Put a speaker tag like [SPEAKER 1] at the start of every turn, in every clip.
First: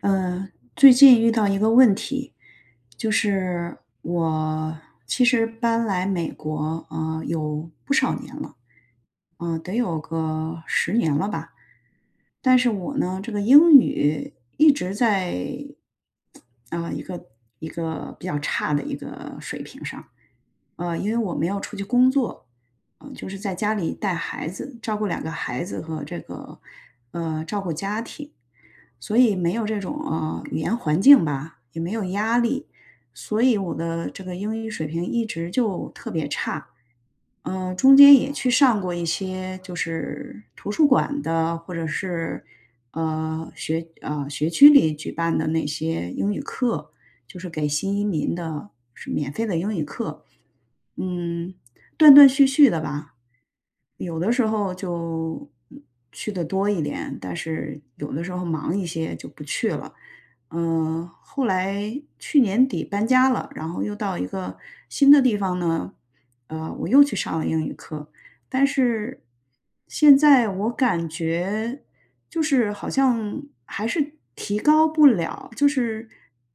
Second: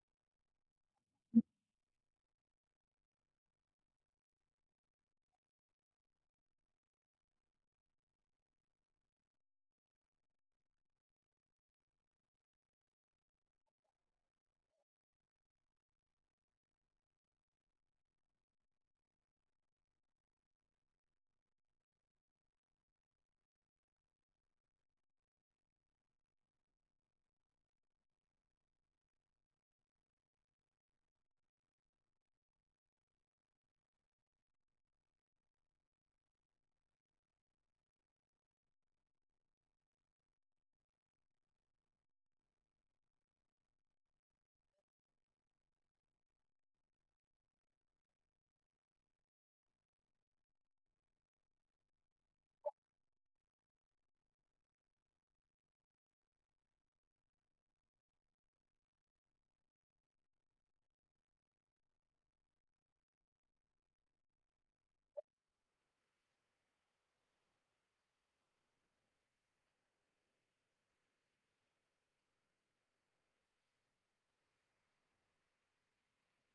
[SPEAKER 1] 呃，最近遇到一个问题，就是我其实搬来美国，有不少年了，得有个十年了吧。但是我呢，这个英语一直在啊、一个一个比较差的一个水平上，因为我没有出去工作，就是在家里带孩子，照顾两个孩子和这个照顾家庭。所以没有这种语言环境吧，也没有压力，所以我的这个英语水平一直就特别差。嗯，中间也去上过一些就是图书馆的，或者是学区里举办的那些英语课，就是给新移民的是免费的英语课。嗯，断断续续的吧。有的时候就去的多一点，但是有的时候忙一些就不去了。嗯，后来去年底搬家了，然后又到一个新的地方呢，我又去上了英语课，但是现在我感觉就是好像还是提高不了，就是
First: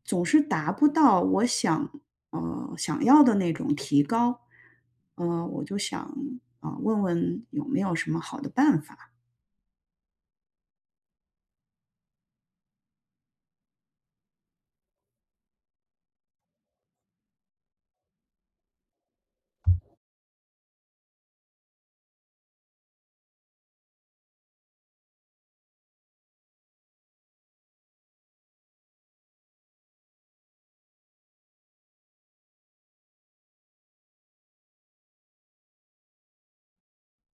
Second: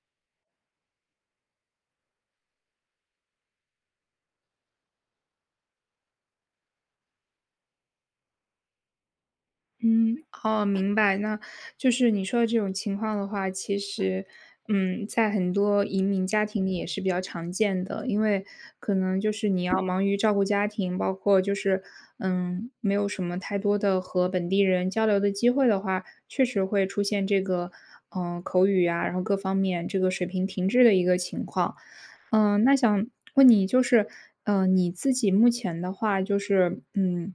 [SPEAKER 1] 总是达不到我想想要的那种提高。我就想问问有没有什么好的办法？
[SPEAKER 2] 嗯，哦，明白。那就是你说的这种情况的话，其实，在很多移民家庭里也是比较常见的，因为可能就是你要忙于照顾家庭，包括就是，没有什么太多的和本地人交流的机会的话，确实会出现这个，口语啊，然后各方面这个水平停滞的一个情况。那想问你，就是，你自己目前的话，就是，嗯，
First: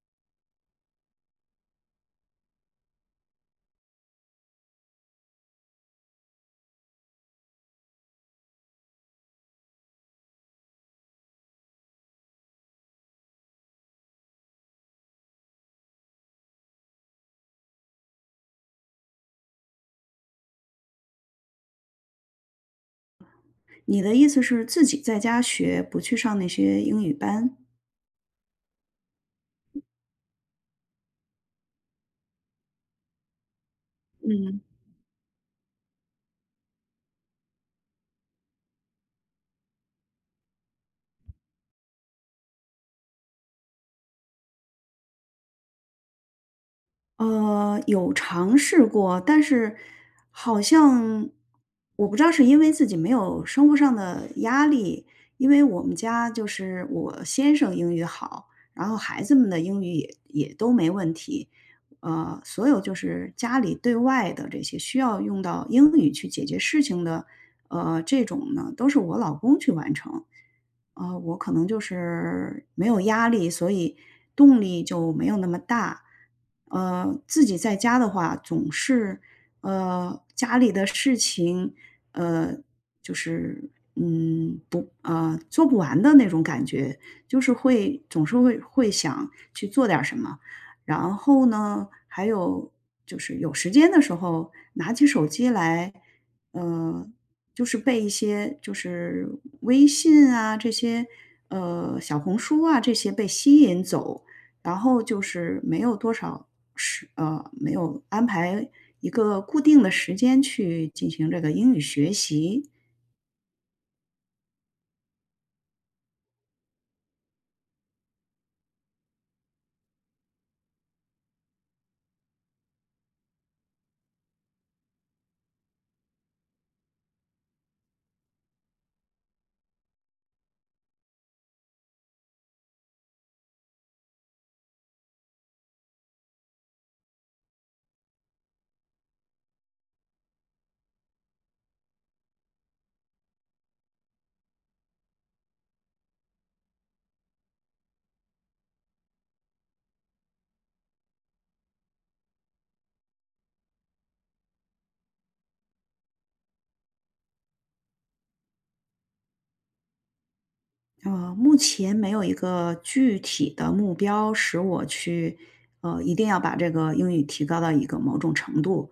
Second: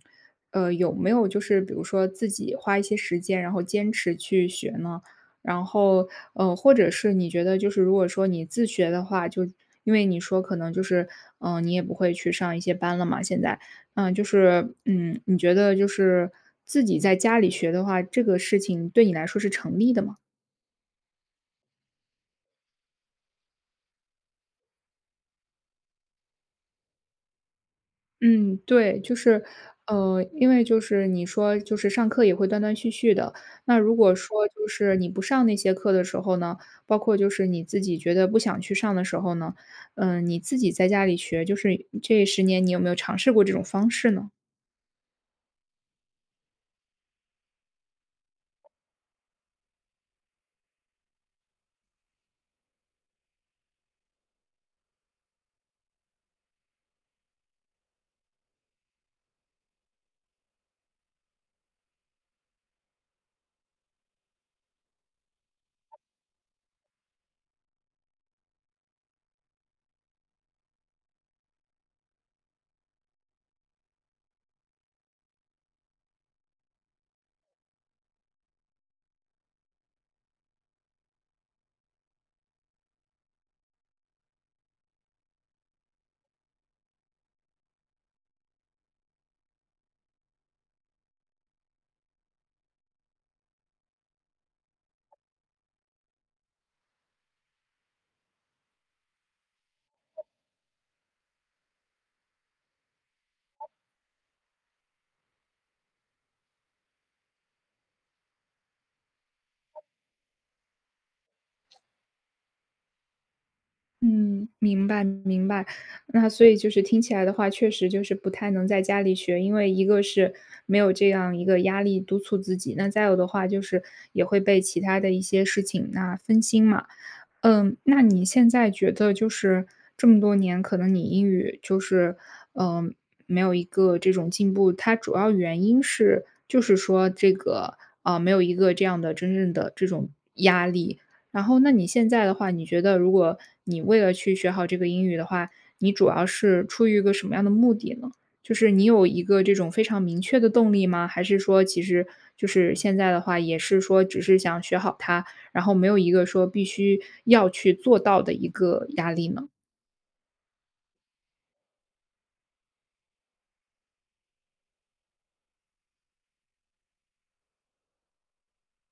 [SPEAKER 2] 呃，有没有就是比如说自己花一些时间，然后坚持去学呢？然后，或者是你觉得就是如果说你自学的话，就因为你说可能就是，你也不会去上一些班了嘛，现在，就是，你觉得就是自己在家里学的话，这个事情对你来说是成立的吗？
[SPEAKER 1] 你的意思是自己在家学，不去上那些英语班？
[SPEAKER 2] 嗯，对，就是，因为就是你说就是上课也会断断续续的，那如果说
[SPEAKER 1] 嗯
[SPEAKER 2] 就是你不上那些课的时候呢，包括就是你自己觉得不想去上的时候呢，你自己在家里学，就是这十年你有没有尝试过这种方式呢？
[SPEAKER 1] 有尝试过，但是好像我不知道是因为自己没有生活上的压力，因为我们家就是我先生英语好，然后孩子们的英语也都没问题，呃，所有就是家里对外的这些需要用到英语去解决事情的，这种呢，都是我老公去完成。我可能就是没有压力，所以动力就没有那么大。自己在家的话，总是家里的事情，呃，就是嗯不呃做不完的那种感觉，就是会总是会想去做点儿什么。然后呢，还有就是有时间的时候，拿起手机来。嗯。就是被一些就是微信啊这些，小红书啊这些被吸引走，然后就是没有多少没有安排一个固定的时间去进行这个英语学习。
[SPEAKER 2] 嗯，明白明白。那所以就是听起来的话，确实就是不太能在家里学，因为一个是没有这样一个压力督促自己，那再有的话就是也会被其他的一些事情那分心嘛。嗯，那你现在觉得就是这么多年，可能你英语就是，嗯，没有一个这种进步，它主要原因是，就是说这个没有一个这样的真正的这种压力。然后，那你现在的话，你觉得如果你为了去学好这个英语的话，你主要是出于一个什么样的目的呢？就是你有一个这种非常明确的动力吗？还是说，其实就是现在的话，也是说只是想学好它，然后没有一个说必须要去做到的一个压力呢？
[SPEAKER 1] 目前没有一个具体的目标使我去，一定要把这个英语提高到一个某种程度。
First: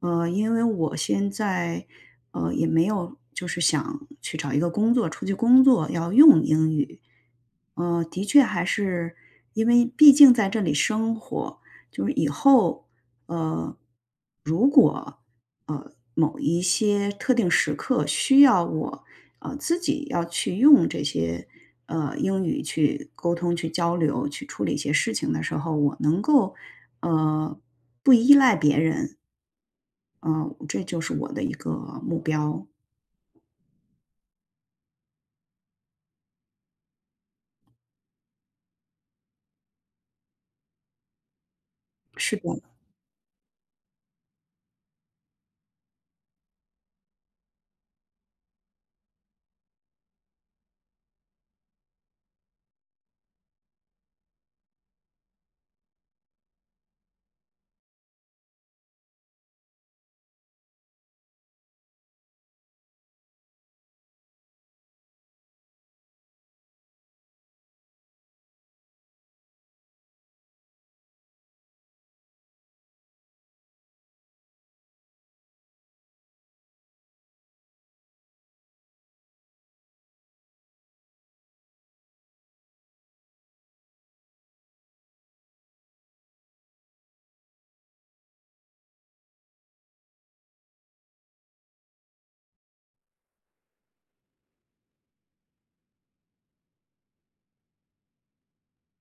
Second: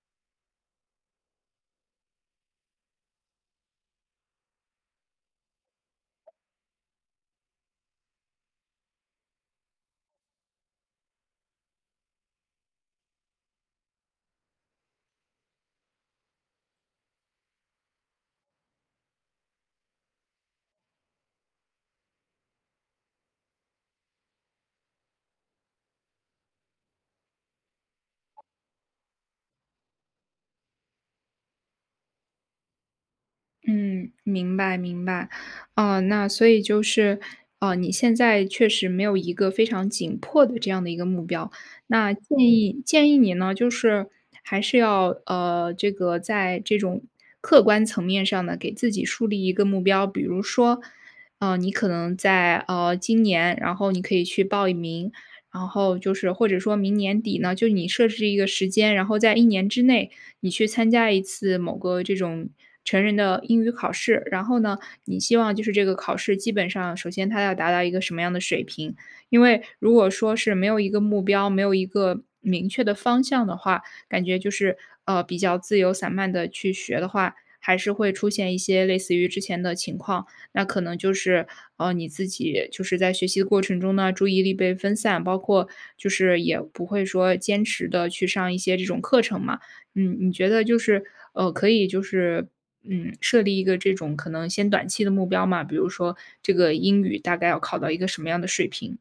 [SPEAKER 1] 因为我现在，也没有就是想去找一个工作，出去工作要用英语。的确还是因为毕竟在这里生活，就是以后，呃，如果。呃，某一些特定时刻需要我，自己要去用这些，英语去沟通、去交流、去处理一些事情的时候，我能够，呃，不依赖别人，啊，这就是我的一个目标。
[SPEAKER 2] 嗯，明白明白。那所以就是，你现在确实没有一个非常紧迫的这样的一个目标。那
[SPEAKER 1] 是
[SPEAKER 2] 建
[SPEAKER 1] 的。
[SPEAKER 2] 议建议你呢，就是还是要这个在这种客观层面上呢，给自己树立一个目标。比如说，你可能在今年，然后你可以去报一名，然后就是或者说明年底呢，就你设置一个时间，然后在一年之内。你去参加一次某个这种成人的英语考试，然后呢，你希望就是这个考试基本上首先它要达到一个什么样的水平，因为如果说是没有一个目标，没有一个明确的方向的话，感觉就是比较自由散漫的去学的话，还是会出现一些类似于之前的情况。那可能就是你自己就是在学习的过程中呢，注意力被分散，包括就是也不会说坚持的去上一些这种课程嘛。嗯，你觉得就是，可以就是，设立一个这种可能先短期的目标嘛，比如说这个英语大概要考到一个什么样的水平？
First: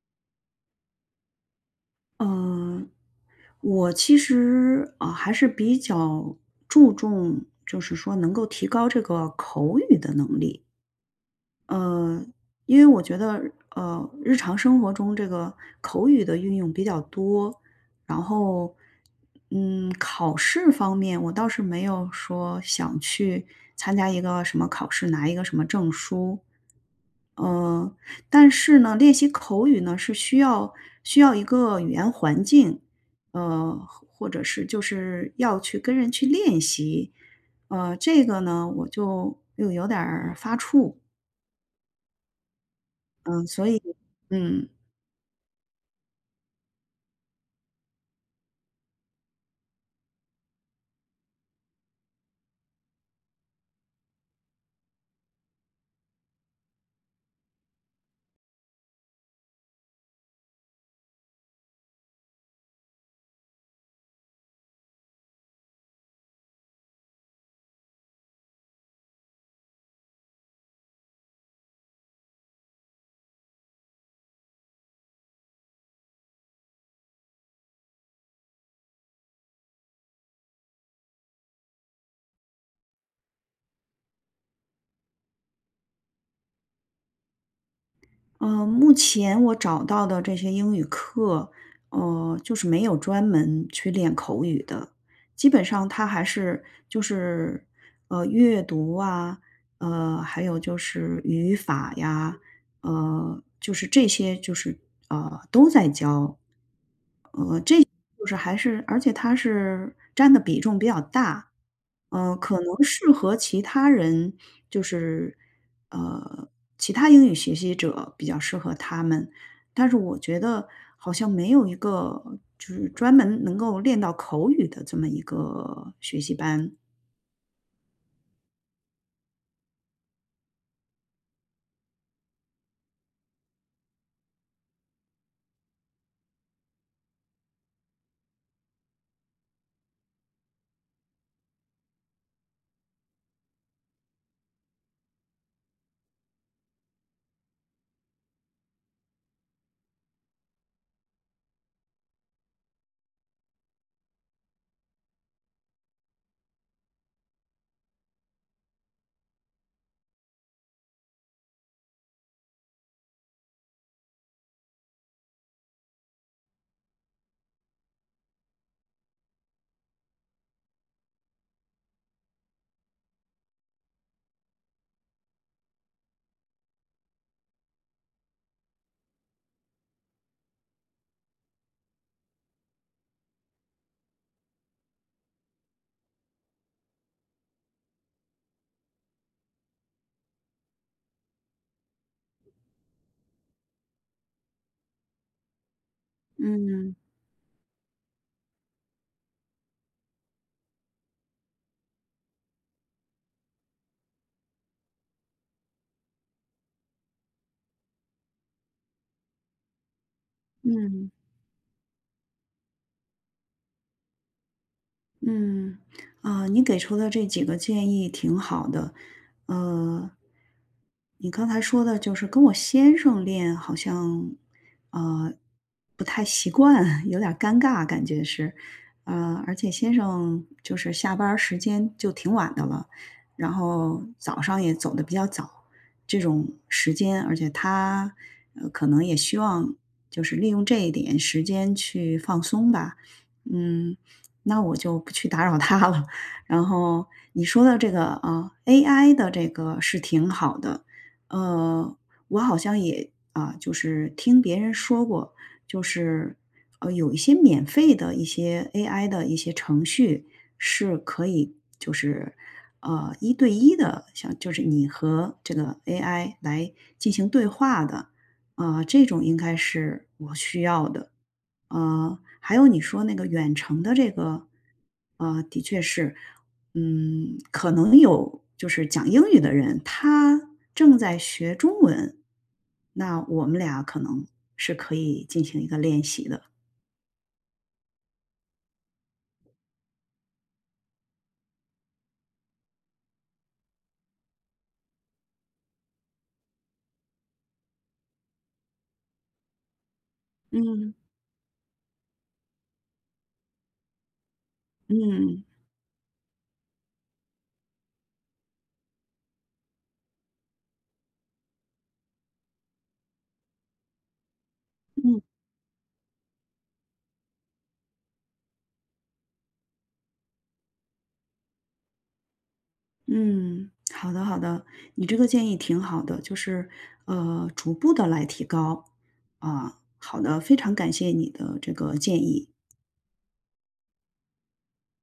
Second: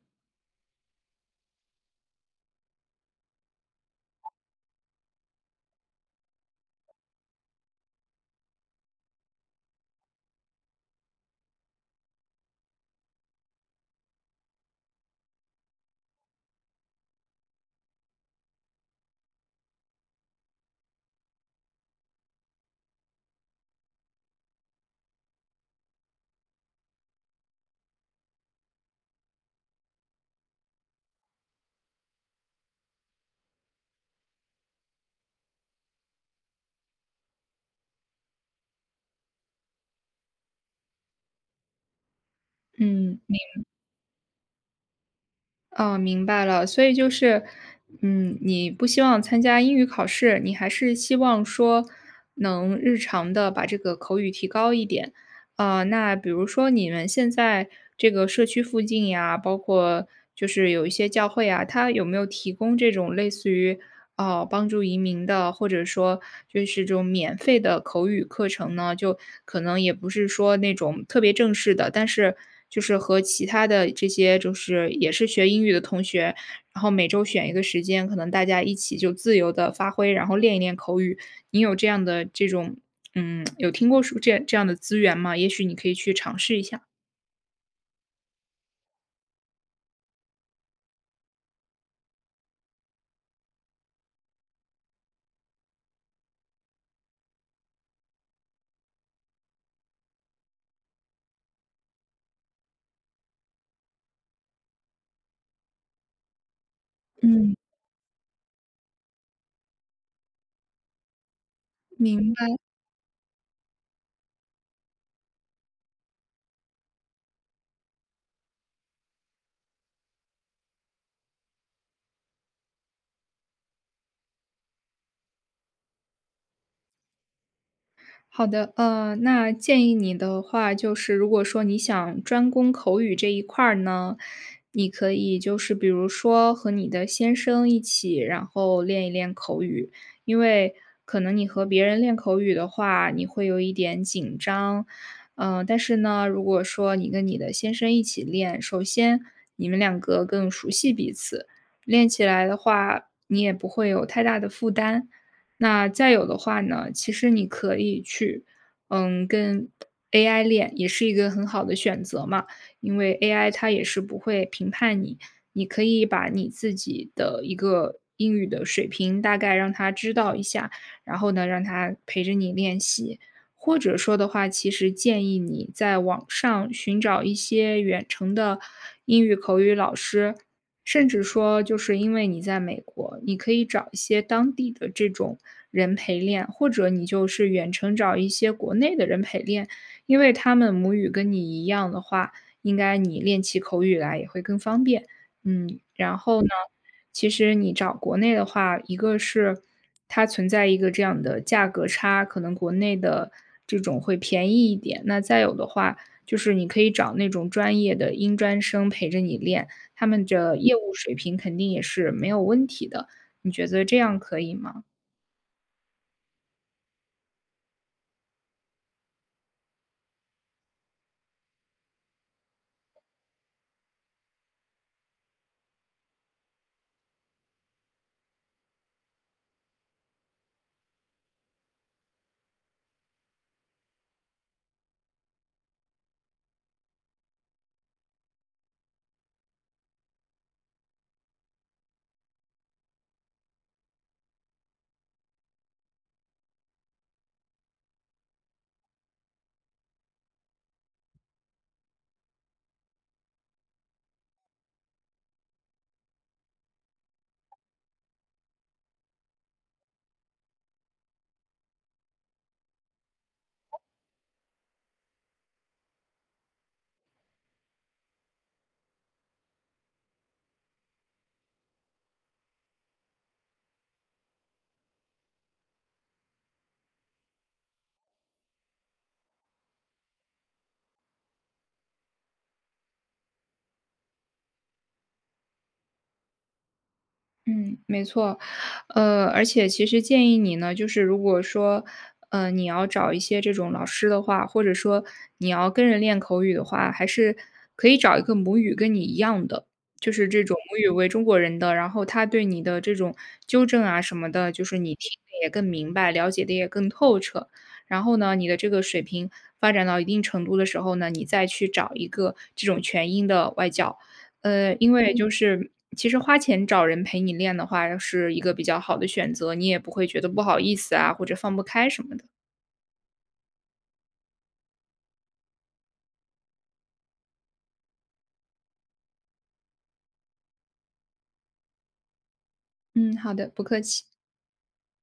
[SPEAKER 1] 嗯，我其实，还是比较注重，就是说能够提高这个口语的能力。呃，因为我觉得，日常生活中这个口语的运用比较多。然后，嗯，考试方面我倒是没有说想去参加一个什么考试，拿一个什么证书，呃，但是呢，练习口语呢是需要一个语言环境，或者是就是要去跟人去练习，这个呢我就又有点儿发怵。
[SPEAKER 2] 嗯，明
[SPEAKER 1] 嗯，所以嗯，
[SPEAKER 2] 哦，明白了。所以就是，你不希望参加英语考试，你还是希望说能日常的把这个口语提高一点。那比如说你们现在这个社区附近呀，包括就是有一些教会啊，它有没有提供这种类似于哦，帮助移民的，或者说就是这种免费的口语课程呢，就可能也不是说那种特别正式的，但是就是和其他的这些就是也是学英语的同学，然后每周选一个时间，可能大家一起就自由的发挥，然后练一练口语。你有这样的这种有听过说这样的资源吗？也许你可以去尝试一下。
[SPEAKER 1] 目前我找到的这些英语课，就是没有专门去练口语的，基本上它还是就是，阅读啊，还有就是语法呀，呃，就是这些就是呃，都在教，
[SPEAKER 2] 嗯，
[SPEAKER 1] 就是还是而且它是占的比重比较大。
[SPEAKER 2] 明
[SPEAKER 1] 嗯，
[SPEAKER 2] 白。
[SPEAKER 1] 可能适合其他人就是，呃，其他英语学习者比较适合他们，但是我觉得好像没有一个就是专门能够练到口语的这么一个学习班。
[SPEAKER 2] 好的，那建议你的话，就是如果说你想专攻口语这一块儿呢，你可以就是比如说和你的先生一起，然后练一练口语，因为可能你和别人练口语的话，你会有一点紧张，但是呢，如果说你跟你的先生一起练，首先你们两个更熟悉彼此，练起来的话，你也不会有太大的负担。那再有的话呢，其实你可以去，跟 AI 练，也是一个很好的选择嘛。因为 AI 它也是不会评判你，你可以把你自己的一个英语的水平大概让他知道一下，然后呢，让他陪着你练习。或者说的话，其实建议你在网上寻找一些远程的英语口语老师，甚至说就是因为你在美国，你可以找一些当地的这种人陪练，或者你就是远程找一些国内的人陪练，因为他们母语跟你一样的话，应该你练起口语来也会更方便。嗯，然后呢，
[SPEAKER 1] 嗯
[SPEAKER 2] 其实你找国内的话，一个是它存在一个这样的价格差，可能国内的这种会便宜一点，那再有的话，就是你可以找那种专业的英专生陪着你练。他们的业务
[SPEAKER 1] 嗯。
[SPEAKER 2] 水平肯定也是没有问题的，你觉得这样可以吗？
[SPEAKER 1] 嗯。啊，你给出的这几个建议挺好的。呃，你刚才说的就是跟我先生练好像，呃，不太习惯，有点儿尴尬，感觉是。而且先生就是下班儿时间就挺晚的了，然后早上也走的比较早，这种时间，而且他，可能也希望就是利用这一点时间去放松吧。嗯，那我就不去打扰他了。然后你说的这个啊，AI 的这个是挺好的。呃，我好像也就是听别人说过，就是有一些免费的一些 AI 的一些程序是可以，就是一对一的，像就是你和这个 AI 来进行对话的。啊，这种应该是我需要的。还有你说那个远程的这个，的确是，嗯，可能有就是讲英语的人，他正在学中文，那我们俩可能是可以进行一个练习的。
[SPEAKER 2] 嗯，没错，而且其实建议你呢，就是如果说，你要找一些这种老师的话，或者说你要跟人练口语的话，还是可以找一个母语跟你一样的，就是这种母语
[SPEAKER 1] 嗯
[SPEAKER 2] 为中国人的，然后他对你的这种纠正啊什么的，就是你听得
[SPEAKER 1] 嗯
[SPEAKER 2] 也更明白，了解的也更透彻。然后呢，你的这个水平发展到一定程度的时候呢，你再去找一个这种全英的外教。因为
[SPEAKER 1] 嗯。
[SPEAKER 2] 就是其实花钱找人陪你练的话是一个比较好的选择，你也不会觉得不好意思啊，或者放不开什么的。
[SPEAKER 1] 嗯，好的好的，你这个建议挺好的，就是逐步的来提高。啊，好的，非常感谢你的这个建议。
[SPEAKER 2] 嗯，好的，不客气。